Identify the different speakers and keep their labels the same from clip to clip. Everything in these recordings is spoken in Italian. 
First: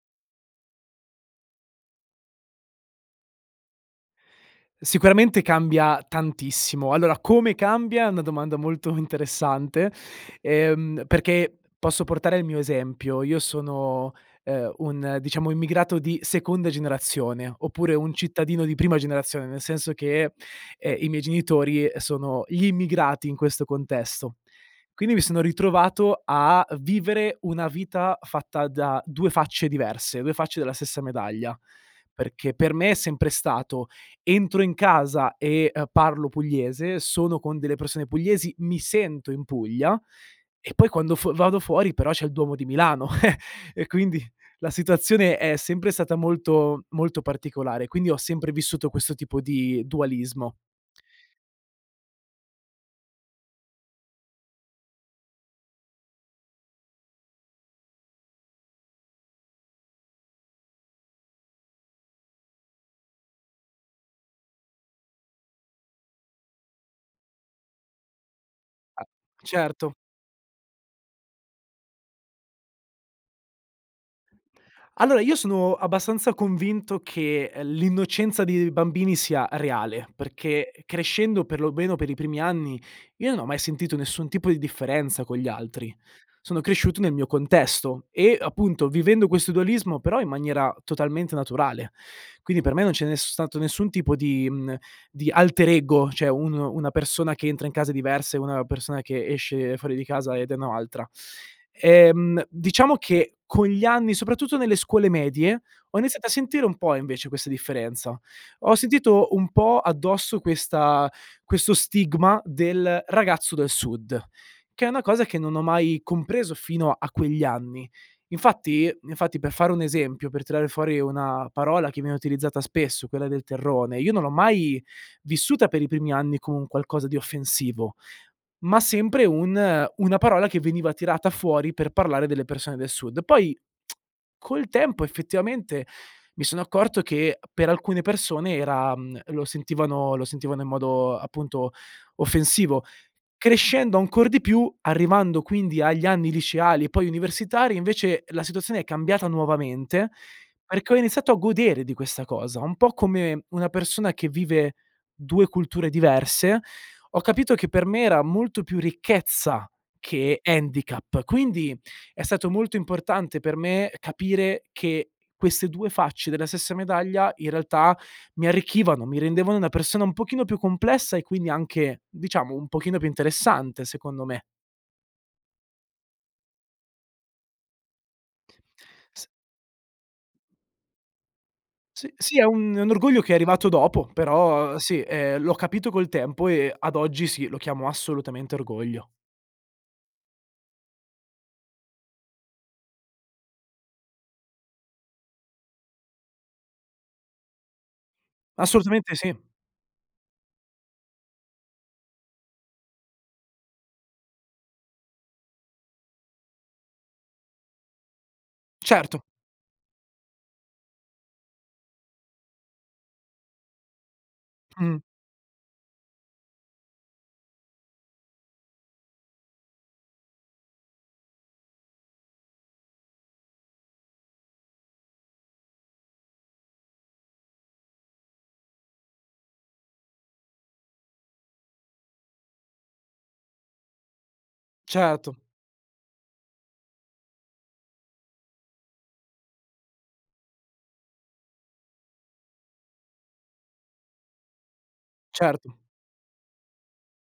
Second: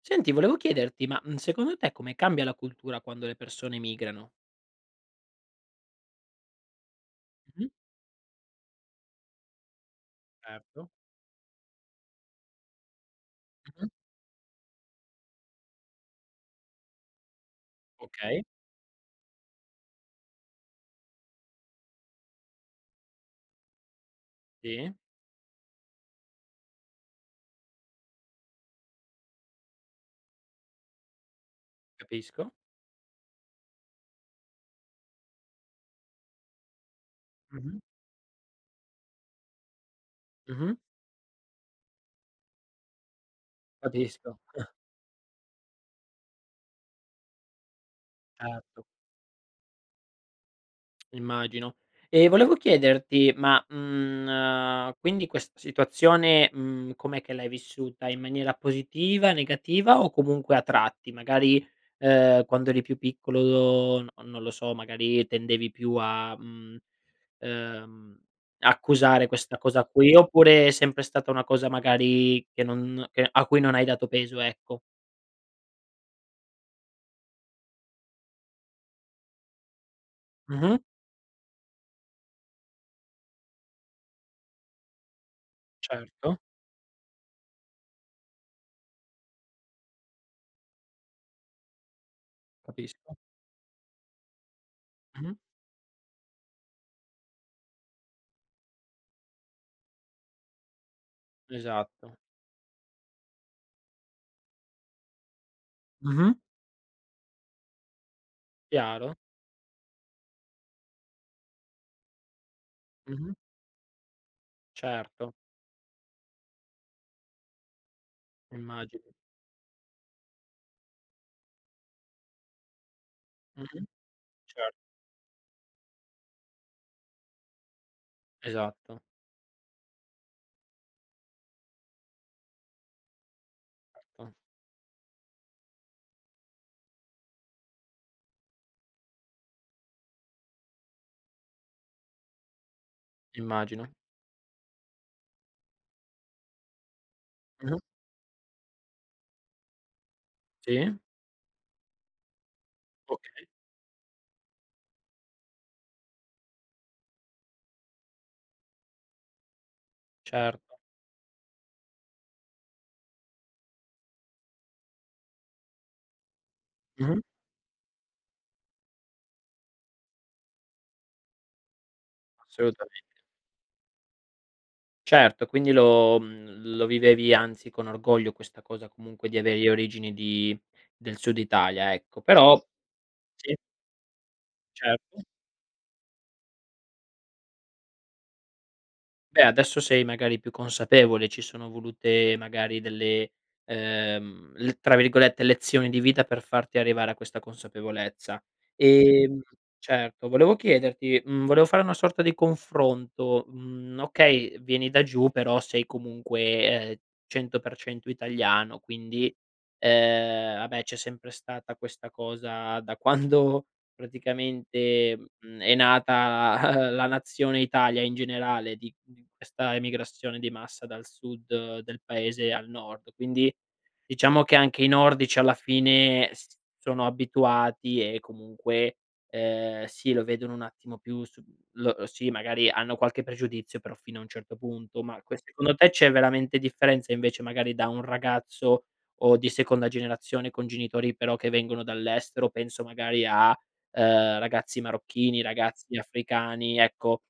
Speaker 1: Senti, volevo chiederti, ma, mhmm, secondo te, come cambia la cultura quando le persone migrano?
Speaker 2: Sicuramente cambia tantissimo. Allora, come
Speaker 1: Mh.
Speaker 2: cambia è una domanda molto interessante,
Speaker 1: Erto.
Speaker 2: ehm, perché posso portare il mio esempio: io
Speaker 1: Mh-mh.
Speaker 2: sono, ehm, un, diciamo, immigrato di seconda generazione oppure un
Speaker 1: Okay.
Speaker 2: cittadino di prima generazione, nel senso che, ehm, i miei genitori sono gli immigrati in questo contesto.
Speaker 1: Sì.
Speaker 2: Quindi mi sono ritrovato a vivere una vita fatta da 2 facce diverse, 2 facce della stessa medaglia.
Speaker 1: Capisco.
Speaker 2: Perché per me è sempre stato: entro in casa e, ehm, parlo pugliese, sono con delle
Speaker 1: Mh-mh.
Speaker 2: persone pugliesi, mi sento in Puglia, e
Speaker 1: Mh-mh.
Speaker 2: poi quando f vado fuori però c'è il Duomo di Milano e quindi
Speaker 1: Capisco.
Speaker 2: la situazione è sempre stata molto, molto particolare, quindi ho sempre
Speaker 1: Erto.
Speaker 2: vissuto questo tipo di dualismo.
Speaker 1: Immagino. E volevo chiederti: ma, mhmm, quindi questa situazione, mhmm, com'è che l'hai vissuta? In maniera positiva, negativa o comunque a tratti? Magari, ehm, quando eri più piccolo, n non lo so, magari tendevi più a, mhmm, ehm,
Speaker 2: A
Speaker 1: accusare questa cosa
Speaker 2: certo.
Speaker 1: qui, oppure è sempre stata una cosa magari che non che a cui non hai dato peso, ecco.
Speaker 2: Allora, io sono abbastanza convinto che, ehm, l'innocenza di bambini sia reale, perché,
Speaker 1: Mh-mh.
Speaker 2: crescendo, per lo meno per i primi anni, io non ho mai sentito nessun tipo di differenza con gli altri.
Speaker 1: Certo.
Speaker 2: Sono cresciuto nel mio contesto e, appunto, vivendo questo dualismo, però in maniera totalmente naturale. Quindi per me non c'è
Speaker 1: Capisco.
Speaker 2: nes stato nessun tipo di mhmm, di
Speaker 1: Mh-mh.
Speaker 2: alterego, cioè un una persona che entra in casa è diversa e una persona che esce fuori di casa ed è o n'altra.
Speaker 1: Esatto.
Speaker 2: Ehm, diciamo che, con gli anni, soprattutto nelle scuole medie, ho iniziato a
Speaker 1: Mh-mh.
Speaker 2: sentire un po' invece questa differenza. Ho
Speaker 1: Chiaro.
Speaker 2: sentito un po' addosso questa questo stigma del
Speaker 1: Mh-mh.
Speaker 2: ragazzo del sud, che è una cosa
Speaker 1: Certo.
Speaker 2: che non ho mai compreso fino a quegli anni. Infatti
Speaker 1: Immagi
Speaker 2: infatti per fare un esempio, per tirare fuori una parola che viene utilizzata spesso, quella del
Speaker 1: Mh-mh.
Speaker 2: terrone, io non l'ho
Speaker 1: Cer
Speaker 2: mai vissuta per i primi anni come un qualcosa di offensivo, ma
Speaker 1: Esatto.
Speaker 2: sempre un una parola che veniva tirata fuori per parlare delle persone del sud. Poi
Speaker 1: Ah.
Speaker 2: col tempo, effettivamente, mi sono accorto che per alcune persone era mhmm, lo sentivano lo sentivano in modo, appunto, offensivo,
Speaker 1: Immagino.
Speaker 2: crescendo ancor di più, arrivando quindi agli anni liceali e poi universitari,
Speaker 1: Mh-mh.
Speaker 2: invece la situazione è cambiata nuovamente,
Speaker 1: Sì?
Speaker 2: perché ho iniziato a godere di questa cosa, un po' come
Speaker 1: Okay.
Speaker 2: una persona che vive 2 culture diverse. Ho capito che per me era molto più ricchezza che
Speaker 1: Certo.
Speaker 2: handicap, quindi è stato molto importante per me capire che queste 2 facce della stessa
Speaker 1: Mh-mh.
Speaker 2: medaglia, in realtà, mi arricchivano, mi rendevano una persona un pochino più complessa e quindi anche, diciamo, un pochino più
Speaker 1: Assolutamente.
Speaker 2: interessante, secondo me.
Speaker 1: Certo, quindi lo mhmm, lo vivevi, anzi, con orgoglio questa cosa
Speaker 2: S
Speaker 1: comunque di avere le origini di del Sud Italia,
Speaker 2: S
Speaker 1: ecco.
Speaker 2: sì, è
Speaker 1: Però
Speaker 2: un è un orgoglio che è
Speaker 1: sì?
Speaker 2: arrivato dopo, però sì,
Speaker 1: Certo.
Speaker 2: ehm, l'ho capito col tempo e ad oggi sì, lo chiamo assolutamente orgoglio.
Speaker 1: Beh, adesso sei magari più consapevole. Ci sono volute magari delle ehm, l tra virgolette "lezioni di vita" per farti arrivare a questa consapevolezza.
Speaker 2: Assolutamente sì.
Speaker 1: Ehm, certo, volevo chiederti mhmm, volevo fare una sorta di confronto, mhmm, okay, vieni da giù però sei comunque, ehm, 100% italiano,
Speaker 2: Certo.
Speaker 1: quindi, ehm, vabbè, c'è sempre stata questa cosa da quando
Speaker 2: Mh.
Speaker 1: praticamente, mhmm, è nata la nazione Italia in generale di questa emigrazione di massa dal sud del paese al nord, quindi, diciamo che anche i nordici alla fine s sono abituati e comunque, ehm, sì, lo vedono un attimo più su l lo sì, magari hanno qualche pregiudizio, però fino a un certo punto. Ma
Speaker 2: Certo.
Speaker 1: que secondo te, c'è veramente differenza invece magari da un ragazzo, o di seconda generazione con genitori però che vengono dall'estero? Penso magari a, ehm, ragazzi marocchini,
Speaker 2: Certo.
Speaker 1: ragazzi africani, ecco.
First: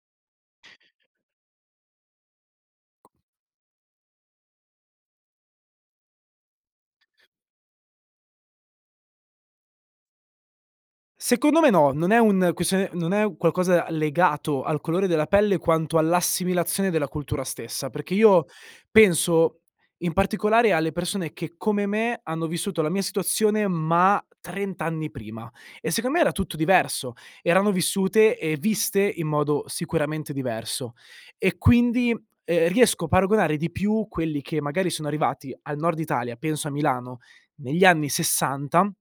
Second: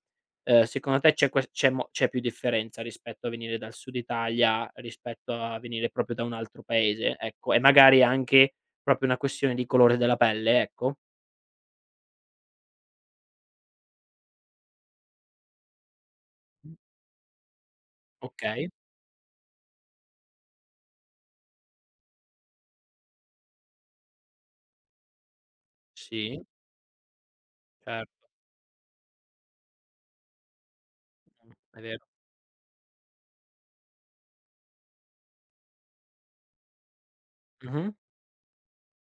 Speaker 1: Ehm, secondo te c'è ques c'è mo c'è più differenza rispetto a venire dal Sud Italia, rispetto a venire proprio da un altro paese? Ecco, e magari anche proprio una questione di colore della pelle, ecco?
Speaker 2: Secondo me no, non è un questione non è qualcosa legato al colore della pelle quanto all'assimilazione della cultura stessa perché io
Speaker 1: Okay.
Speaker 2: penso, in particolare, alle persone che come me hanno vissuto la mia situazione, ma 30 anni prima e, secondo me, era
Speaker 1: Sì.
Speaker 2: tutto diverso; erano
Speaker 1: Cer
Speaker 2: vissute e viste in modo sicuramente diverso. E,
Speaker 1: È vero.
Speaker 2: quindi, ehm, riesco a paragonare di più quelli che magari sono arrivati al Nord Italia, penso a Milano negli
Speaker 1: Mh-mh.
Speaker 2: anni '60,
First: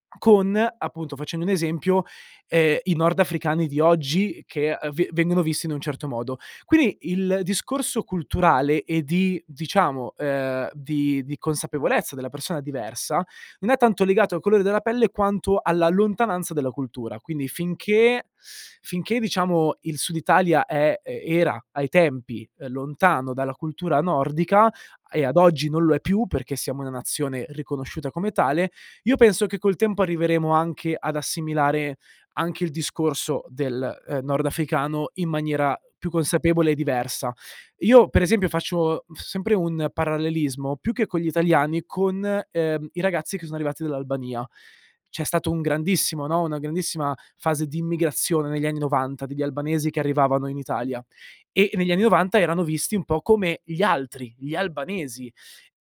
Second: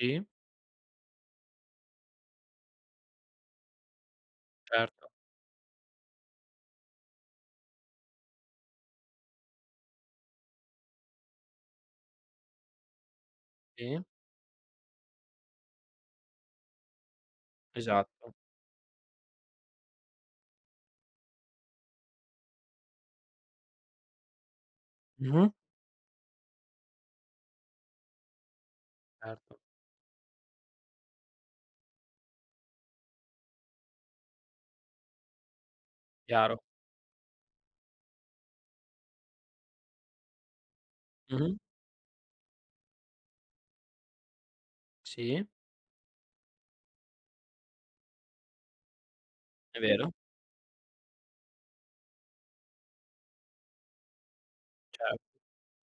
Speaker 1: I?
Speaker 2: con, appunto, facendo un esempio, ehm, i nordafricani di oggi che, ehm, ve
Speaker 1: Certo.
Speaker 2: vengono visti in un certo modo. Quindi il discorso culturale e di diciamo, ehm, di di consapevolezza della persona diversa, non è
Speaker 1: I?
Speaker 2: tanto legato al colore della pelle, quanto alla lontananza della cultura. Quindi finché
Speaker 1: Esatto.
Speaker 2: finché diciamo il Sud Italia è era ai tempi, lontano dalla cultura nordica, e ad
Speaker 1: Mh-mh.
Speaker 2: oggi non lo è più perché siamo una nazione riconosciuta come tale, io penso
Speaker 1: Erto.
Speaker 2: che col tempo arriveremo anche ad assimilare anche il discorso del, ehm, nordafricano in maniera più
Speaker 1: Chiaro.
Speaker 2: consapevole e diversa. Io, per esempio, faccio sempre un parallelismo più che con gli
Speaker 1: Mh-mh.
Speaker 2: italiani, con, ehm, i ragazzi che sono arrivati dall'Albania. C'è
Speaker 1: Sì?
Speaker 2: stato un grandissimo no, una grandissima fase di immigrazione negli anni '90, degli
Speaker 1: È
Speaker 2: albanesi che
Speaker 1: vero.
Speaker 2: arrivavano in Italia; e negli anni '90 erano visti un po' come gli altri, gli
Speaker 1: Cer
Speaker 2: albanesi.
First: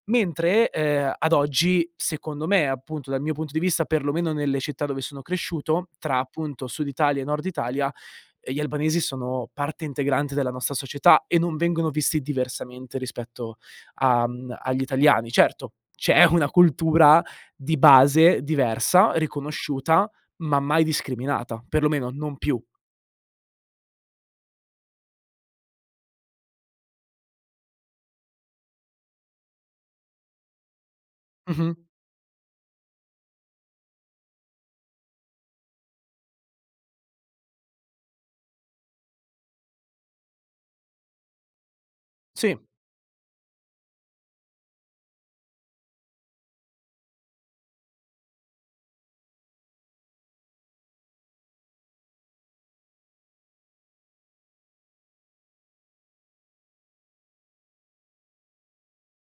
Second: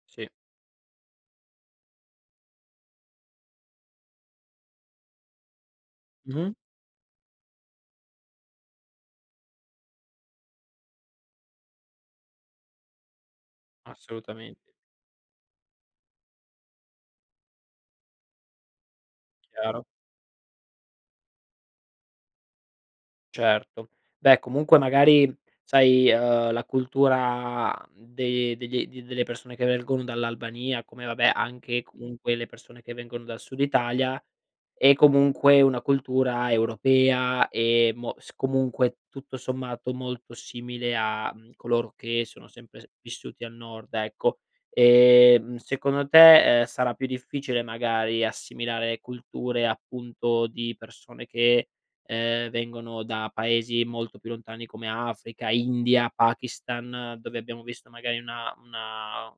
Speaker 1: sì.
Speaker 2: Mentre, ehm, ad oggi, secondo me, appunto, dal mio punto di vista, per lo meno nelle città dove sono cresciuto, tra,
Speaker 1: Mh-mh.
Speaker 2: appunto, Sud Italia e Nord Italia, ehm, gli albanesi sono parte integrante della nostra società e non vengono visti diversamente rispetto, a mhmm,
Speaker 1: Assolutamen
Speaker 2: agli italiani. Certo, c'è una cultura di base diversa,
Speaker 1: Chiaro.
Speaker 2: riconosciuta, ma mai discriminata, per lo meno non più.
Speaker 1: Certo, beh, comunque, magari, sai, ehm, la cultura de degli delle persone che vengono dall'Albania come, vabbè,
Speaker 2: Mh-mh.
Speaker 1: anche comunque le persone che vengono dal Sud Italia, è comunque una cultura europea e mo s comunque, tutto sommato, molto simile a, mhmm, coloro che sono
Speaker 2: Sì.
Speaker 1: sempre vissuti al Nord ecco. Ehm, secondo te, ehm, sarà più difficile magari assimilare culture, appunto ,di persone che, ehm, vengono da paesi molto più lontani come Africa, India, Pakistan, dove abbiamo visto magari una una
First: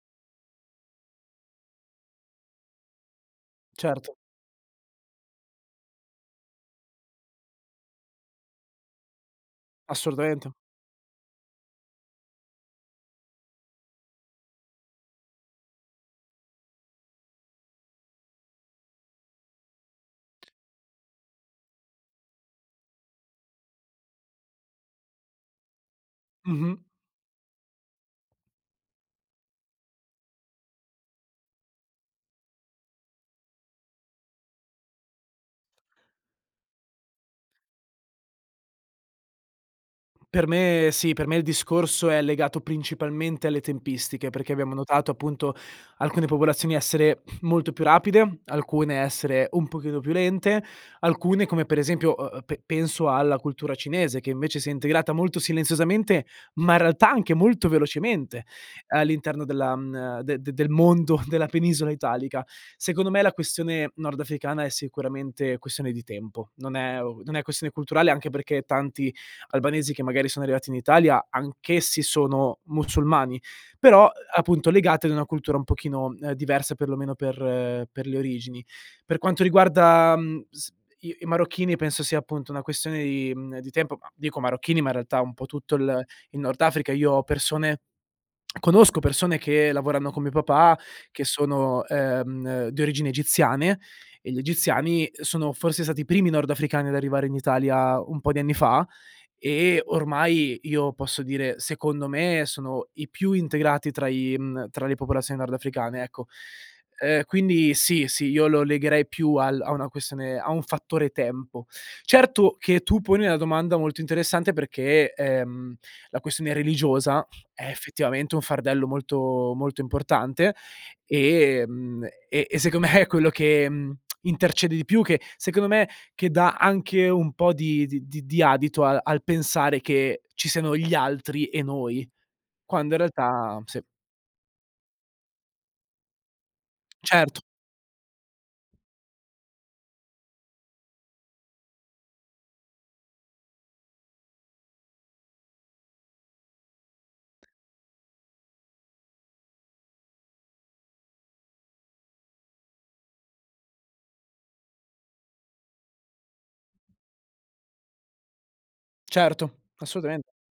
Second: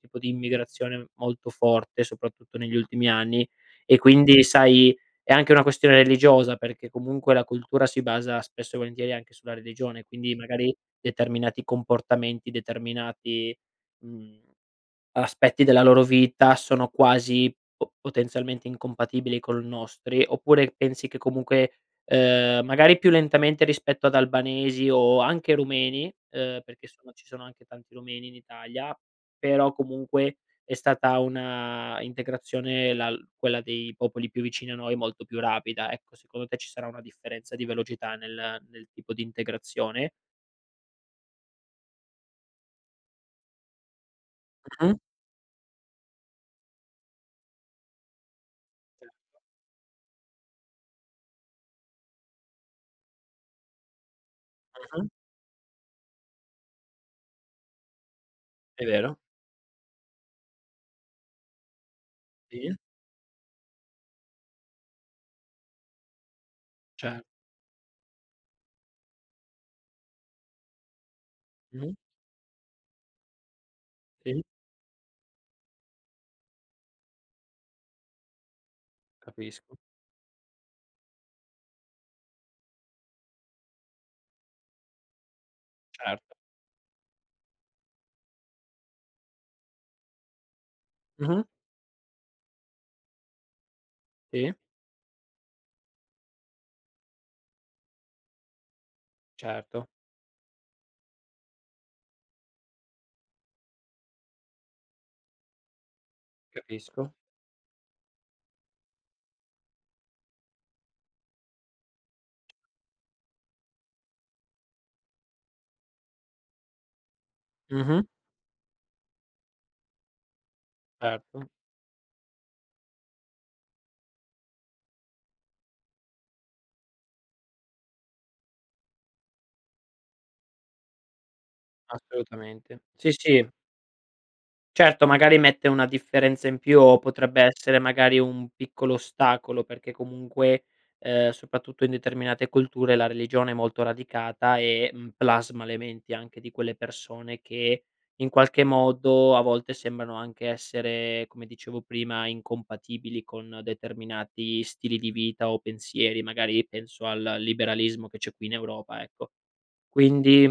Speaker 1: tipo di immigrazione molto forte, soprattutto negli ultimi anni. E
Speaker 2: Certo.
Speaker 1: quindi, sai, è anche una questione religiosa, perché comunque la cultura si basa spesso e volentieri anche sulla religione, quindi
Speaker 2: Assolutamente.
Speaker 1: magari determinati comportamenti, determinati, mhmm, aspetti della loro vita sono quasi po potenzialmente incompatibili con i nostri. Oppure pensi che comunque, ehm, magari più lentamente rispetto ad albanesi o anche rumeni, ehm,
Speaker 2: Mh-mh.
Speaker 1: perché sono ci sono anche tanti rumeni in Italia, però comunque è stata una integrazione la quella dei popoli più vicini a noi, molto più rapida, ecco, secondo te, ci sarà una differenza di velocità nel nel tipo di integrazione?
Speaker 2: Per me sì, per me il discorso è legato principalmente alle tempistiche, perché abbiamo
Speaker 1: Mh-mh.
Speaker 2: notato, appunto, alcune popolazioni essere molto più rapide, alcune
Speaker 1: Certo.
Speaker 2: essere un pochino più lente, alcune come per esempio ehm, pe penso alla cultura cinese che invece si è
Speaker 1: Mh-mh.
Speaker 2: integrata molto silenziosamente, ma in realtà anche molto velocemente,
Speaker 1: È vero.
Speaker 2: all'interno della mhmm, de de del mondo della penisola italica.
Speaker 1: I?
Speaker 2: Secondo me, la questione nordafricana è sicuramente questione di tempo. Non è
Speaker 1: Cer
Speaker 2: non è questione culturale anche perché tanti albanesi che magari sono arrivati in Italia,
Speaker 1: Mh-mh.
Speaker 2: anch'essi sono musulmani, però,
Speaker 1: Sì?
Speaker 2: appunto, legati ad una cultura un pochino diversa perlomeno per per le origini. Per quanto
Speaker 1: Capisco.
Speaker 2: riguarda, mhmm, s i i marocchini penso sia, appunto, una questione di mhmm, di tempo, ma dico marocchini, ma in realtà un po' tutto il
Speaker 1: Certo.
Speaker 2: il Nord Africa. Io ho persone conosco persone che lavorano con mio papà, che
Speaker 1: Mh-mh.
Speaker 2: sono, ehm, di origini egiziane, e gli
Speaker 1: E?
Speaker 2: egiziani sono forse stati i primi nordafricani ad arrivare in Italia un po' di anni fa. E
Speaker 1: Certo.
Speaker 2: ormai io posso dire, secondo me, sono i più integrati tra i mhmm, tra le popolazioni nordafricane, ecco.
Speaker 1: Capisco.
Speaker 2: Ehm, quindi sì, sì, io lo legherei più al a una questione a un fattore tempo. Certo che tu poni una domanda molto interessante perché, ehm, la questione religiosa è
Speaker 1: Mh-mh.
Speaker 2: effettivamente un fardello molto, molto importante,
Speaker 1: Erto.
Speaker 2: e mhmm, e e secondo me, è quello che, mhmm, intercede di più, che secondo me che dà anche un po' di di di di adito a al pensare che ci siano gli altri e noi,
Speaker 1: Assolutamente.
Speaker 2: quando in
Speaker 1: Sì, sì.
Speaker 2: realtà sì.
Speaker 1: Certo, magari mette una differenza in più o
Speaker 2: Certo.
Speaker 1: potrebbe essere magari un piccolo ostacolo, perché comunque, ehm, soprattutto in determinate culture, la religione è molto radicata e, mhmm, plasma le menti anche di quelle persone che, in qualche modo a volte sembrano anche essere, come dicevo prima, incompatibili con determinati stili di vita o pensieri, magari penso al liberalismo che c'è qui in Europa, ecco.
Speaker 2: Certo, assolutamen
Speaker 1: Quindi,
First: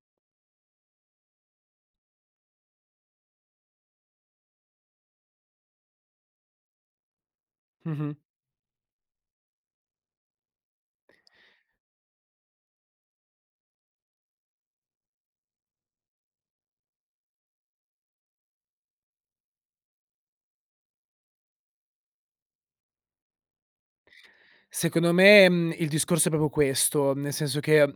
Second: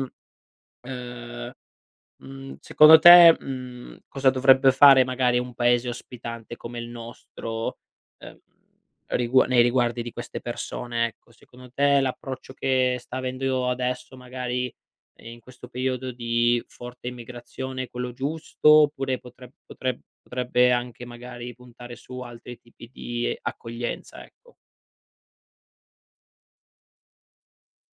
Speaker 1: ehm, mhmm, secondo te, mhmm, cosa dovrebbe fare magari un paese ospitante come il nostro,
Speaker 2: Mh-mh.
Speaker 1: ehm, rigua nei riguardi di queste persone, ecco, secondo te l'approccio che sta avendo adesso magari in questo periodo di forte immigrazione è quello giusto, oppure potre potre potrebbe anche magari puntare su altri tipi di accoglienza, ecco.
Speaker 2: Secondo me, mhmm, il discorso è proprio questo, nel senso che,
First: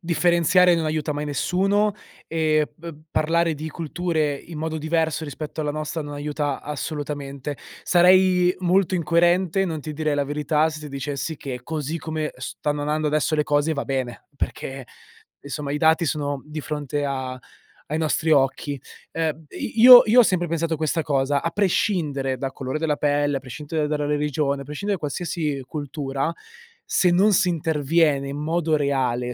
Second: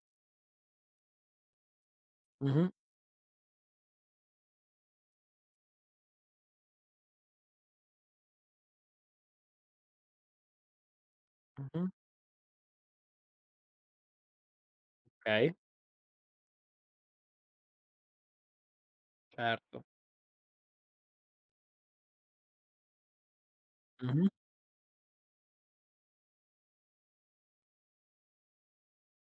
Speaker 2: differenziare non aiuta mai nessuno
Speaker 1: Mh-mh.
Speaker 2: e b parlare di culture in modo diverso rispetto alla nostra non aiuta assolutamente. Sarei molto incoerente, non ti direi la verità se ti dicessi che
Speaker 1: Mh-mh.
Speaker 2: così come stanno andando adesso le cose va bene, perché
Speaker 1: Okay.
Speaker 2: insomma i dati sono di fronte a ai nostri occhi. Ehm i
Speaker 1: Certo.
Speaker 2: io io ho sempre pensato questa cosa: a prescindere dal colore della pelle, a prescindere dalla
Speaker 1: Mh-mh.
Speaker 2: religione, a prescindere da qualsiasi cultura, se non si interviene in modo reale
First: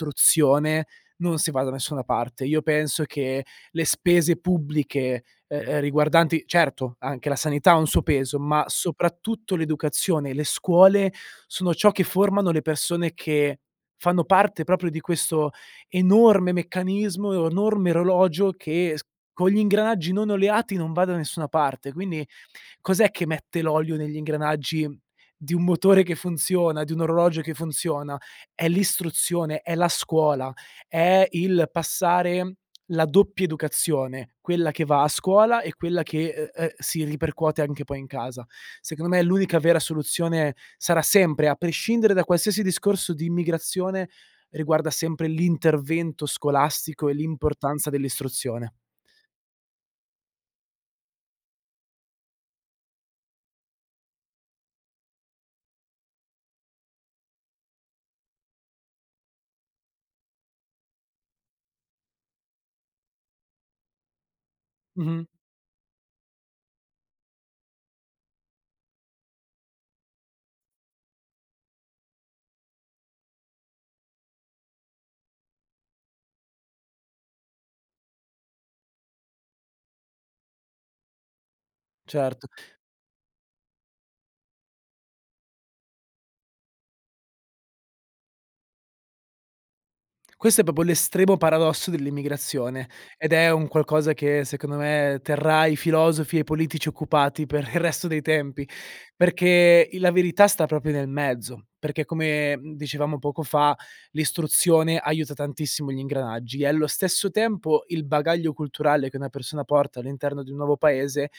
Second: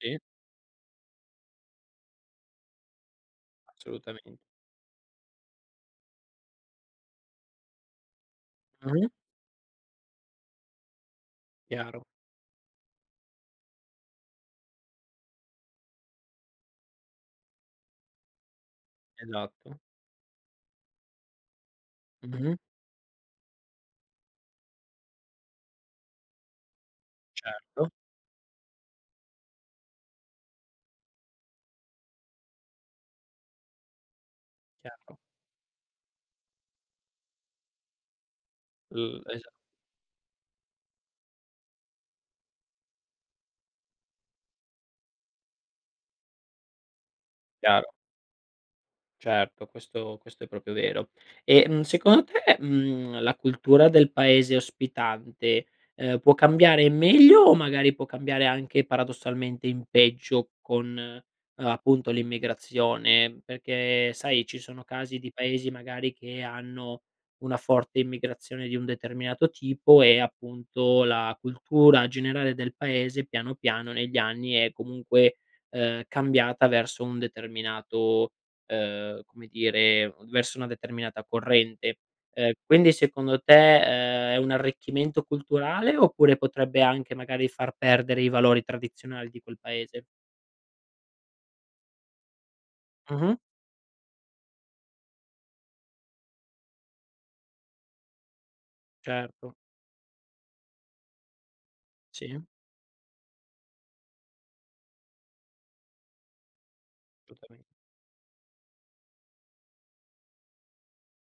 Speaker 1: Sì.
Speaker 2: non si va da nessuna parte. Io penso che le spese
Speaker 1: Assolutamen
Speaker 2: pubbliche, e ehm, riguardanti certo, anche la sanità ha un suo peso, ma
Speaker 1: Mh.
Speaker 2: soprattutto l'educazione e le scuole sono ciò che
Speaker 1: Chiaro.
Speaker 2: formano le persone che fanno parte proprio di questo enorme meccanismo e enorme orologio che s con gli
Speaker 1: Esatto.
Speaker 2: ingranaggi non oleati non va da nessuna parte. Quindi,
Speaker 1: Mh-mh.
Speaker 2: cos'è che mette l'olio negli ingranaggi di un motore che funziona, di un orologio che
Speaker 1: Certo.
Speaker 2: funziona: è l'istruzione, è la scuola, è il passare, la doppia educazione, quella che va a
Speaker 1: Chiaro.
Speaker 2: scuola e quella che, ehm, ehm, si ripercuote anche poi in casa. Secondo me
Speaker 1: Uhm, esa
Speaker 2: l'unica vera soluzione sarà sempre, a prescindere da qualsiasi discorso di immigrazione, riguarda sempre l'intervento scolastico e
Speaker 1: Chiaro.
Speaker 2: l'importanza dell'istruzione.
Speaker 1: Certo, questo questo è proprio vero. E, mhmm, secondo te, mhmm, la cultura del paese ospitante, ehm, può cambiare in meglio o magari può cambiare anche paradossalmente in peggio con, ehm, appunto, l'immigrazione, perché sai ci sono casi
Speaker 2: Mh-mh.
Speaker 1: di paesi magari che hanno una forte immigrazione di un determinato tipo e appunto la cultura generale del paese, piano piano negli anni è comunque, ehm, cambiata verso un determinato, ehm, come dire verso una determinata corrente.
Speaker 2: Certo.
Speaker 1: Ehm, quindi secondo te, ehm, è un arricchimento culturale oppure potrebbe anche magari far perdere i valori tradizionali di quel paese?
Speaker 2: Questo è proprio l'estremo paradosso dell'immigrazione ed
Speaker 1: Mh-mh.
Speaker 2: è un qualcosa che secondo me terrà i filosofi e i politici occupati per il resto dei tempi,
Speaker 1: Certo.
Speaker 2: perché il la verità sta proprio nel mezzo. Perché
Speaker 1: Sì.
Speaker 2: come, mhmm, dicevamo poco fa, l'istruzione aiuta tantissimo gli ingranaggi e allo stesso
Speaker 1: Total
Speaker 2: tempo il bagaglio culturale che una persona porta all'interno di un nuovo paese,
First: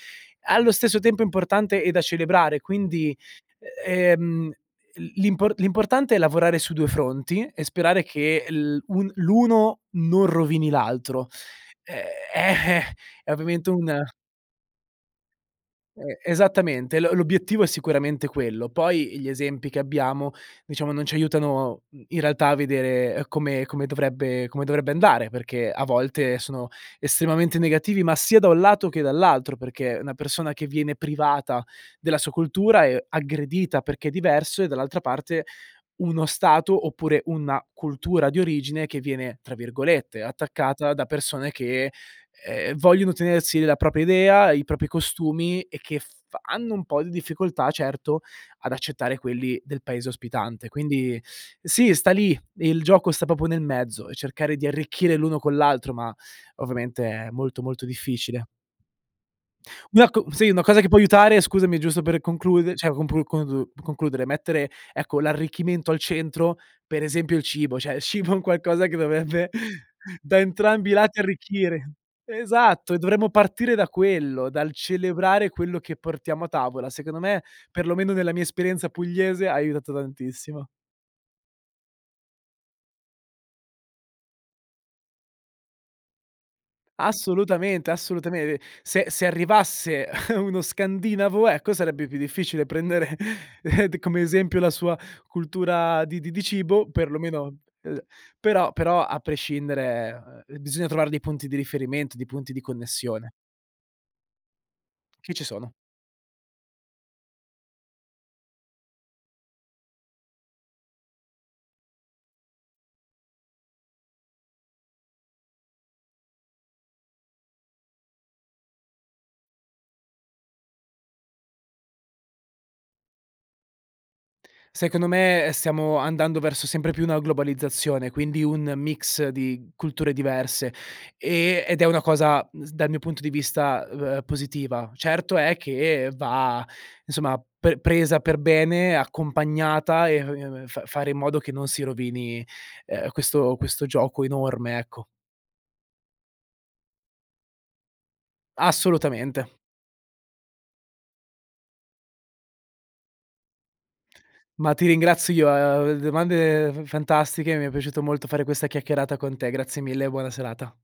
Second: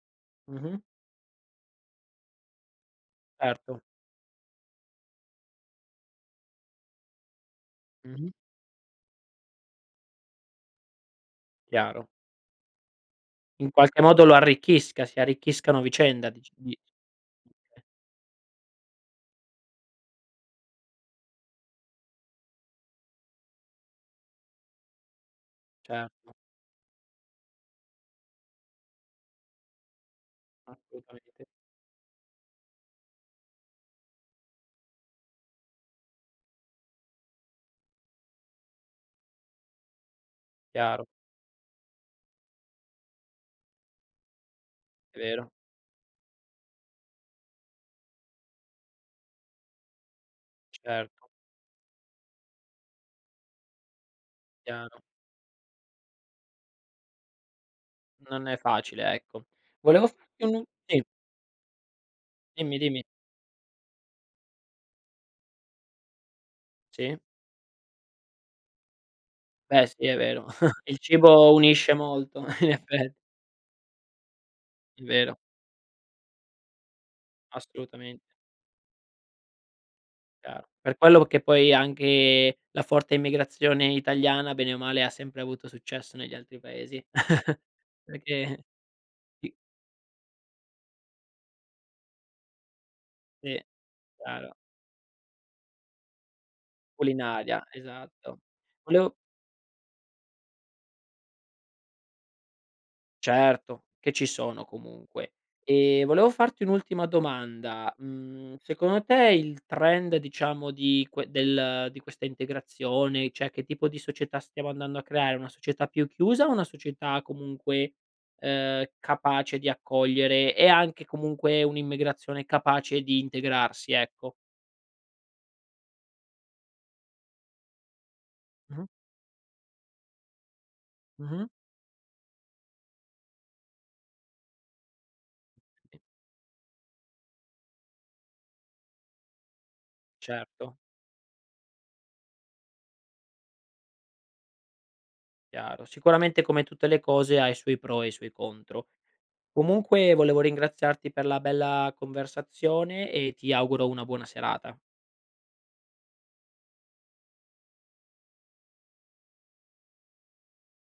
Speaker 2: allo
Speaker 1: Mh-mh.
Speaker 2: stesso tempo è importante e da celebrare, quindi,
Speaker 1: Erto.
Speaker 2: ehm, l l'impo l'importante è lavorare su due fronti e sperare
Speaker 1: Mh-mh.
Speaker 2: che l un l'uno non rovini l'altro, ehm,
Speaker 1: Chiaro.
Speaker 2: eh-eh, è ovviamente
Speaker 1: In
Speaker 2: un
Speaker 1: qualche modo lo arricchisca, si arricchiscano a
Speaker 2: Ehm,
Speaker 1: vicenda dici dic
Speaker 2: esattamente, lo l'obiettivo è sicuramente quello, poi gli esempi che abbiamo, diciamo non ci aiutano, uhm, in realtà a vedere, ehm, come come dovrebbe come dovrebbe andare perché a
Speaker 1: Certo.
Speaker 2: volte sono estremamente negativi, ma sia da un lato che dall'altro, perché una persona che viene
Speaker 1: Assolutamente.
Speaker 2: privata della sua cultura è aggredita perché è diverso e dall'altra parte, uno stato oppure una cultura di origine che viene tra virgolette, "attaccata" da
Speaker 1: Chiaro.
Speaker 2: persone che, ehm, vogliono tenersi la propria idea, i propri
Speaker 1: Vero.
Speaker 2: costumi e che f hanno un po' di difficoltà certo, ad accettare quelli del paese ospitante. Quindi
Speaker 1: Certo.
Speaker 2: sì, sta lì, il gioco sta proprio nel mezzo e cercare di
Speaker 1: Piano.
Speaker 2: arricchire l'uno con l'altro, ma ovviamente è molto, molto difficile.
Speaker 1: Non è facile. Ecco, volevo
Speaker 2: Una co
Speaker 1: farti
Speaker 2: sì,
Speaker 1: un
Speaker 2: una
Speaker 1: ul
Speaker 2: cosa che può
Speaker 1: sì.
Speaker 2: aiutare, scusami, è giusto per conclude
Speaker 1: Dimmi,
Speaker 2: cioè
Speaker 1: dimmi.
Speaker 2: complu congu concludere, mettere ecco l'arricchimento al centro, per
Speaker 1: Sì.
Speaker 2: esempio il cibo. Cioè il cibo è un qualcosa che dovrebbe
Speaker 1: Beh, sì, è
Speaker 2: da
Speaker 1: vero.
Speaker 2: entrambi i
Speaker 1: Il
Speaker 2: lati
Speaker 1: cibo
Speaker 2: arricchire.
Speaker 1: unisce molto in
Speaker 2: Esatto, e
Speaker 1: effe
Speaker 2: dovremmo partire da quello, dal
Speaker 1: È vero.
Speaker 2: celebrare quello che portiamo a tavola, secondo me, per lo meno
Speaker 1: Assolutamen
Speaker 2: nella mia esperienza pugliese, ha aiutato tantissimo.
Speaker 1: Chiaro. Per quello che poi è anche la forte immigrazione italiana bene o male ha sempre avuto successo negli altri paesi.
Speaker 2: Assolutamente, assolutamen ehm,
Speaker 1: Perché
Speaker 2: se se
Speaker 1: sì.
Speaker 2: arrivasse uno scandinavo ecco sarebbe più difficile prendere
Speaker 1: Sì,
Speaker 2: d come
Speaker 1: chiaro.
Speaker 2: esempio la sua cultura di di di cibo, per lo meno,
Speaker 1: Culinaria,
Speaker 2: ehm
Speaker 1: esatto.
Speaker 2: però però
Speaker 1: Volevo
Speaker 2: a prescindere, ehm, bisogna trovare dei punti di riferimento, dei punti di connessione.
Speaker 1: Certo, che ci sono comunque.
Speaker 2: Che ci sono.
Speaker 1: Ehm, volevo farti un'ultima domanda, mhmm, secondo te il trend diciamo di que del di questa integrazione, cioè che tipo di società stiamo andando a creare: una società più chiusa o una società comunque, ehm, capace di accogliere e anche comunque un'immigrazione capace di integrarsi, ecco?
Speaker 2: Secondo me stiamo andando verso sempre più una globalizzazione, quindi un
Speaker 1: Mh-mh.
Speaker 2: mix di culture diverse,
Speaker 1: Mh-mh.
Speaker 2: ehm, ed è una cosa, uhm, s dal mio punto di vista, ehm, positiva. Certo è che va, insomma, pe presa per bene, accompagnata e [unintelligible]
Speaker 1: Certo.
Speaker 2: fa fare in modo che non si rovini, ehm, questo questo gioco enorme, ecco.
Speaker 1: Chiaro, sicuramente come tutte le cose ha i suoi pro e i suoi contro.
Speaker 2: Assolutamente.
Speaker 1: Comunque volevo ringraziarti per la bella conversazione e ti auguro una buona
Speaker 2: Ma
Speaker 1: serata.
Speaker 2: ti ringrazio io, ehm, domande f fantastiche, mi è piaciuto molto fare questa chiacchierata con te, grazie mille e buona serata.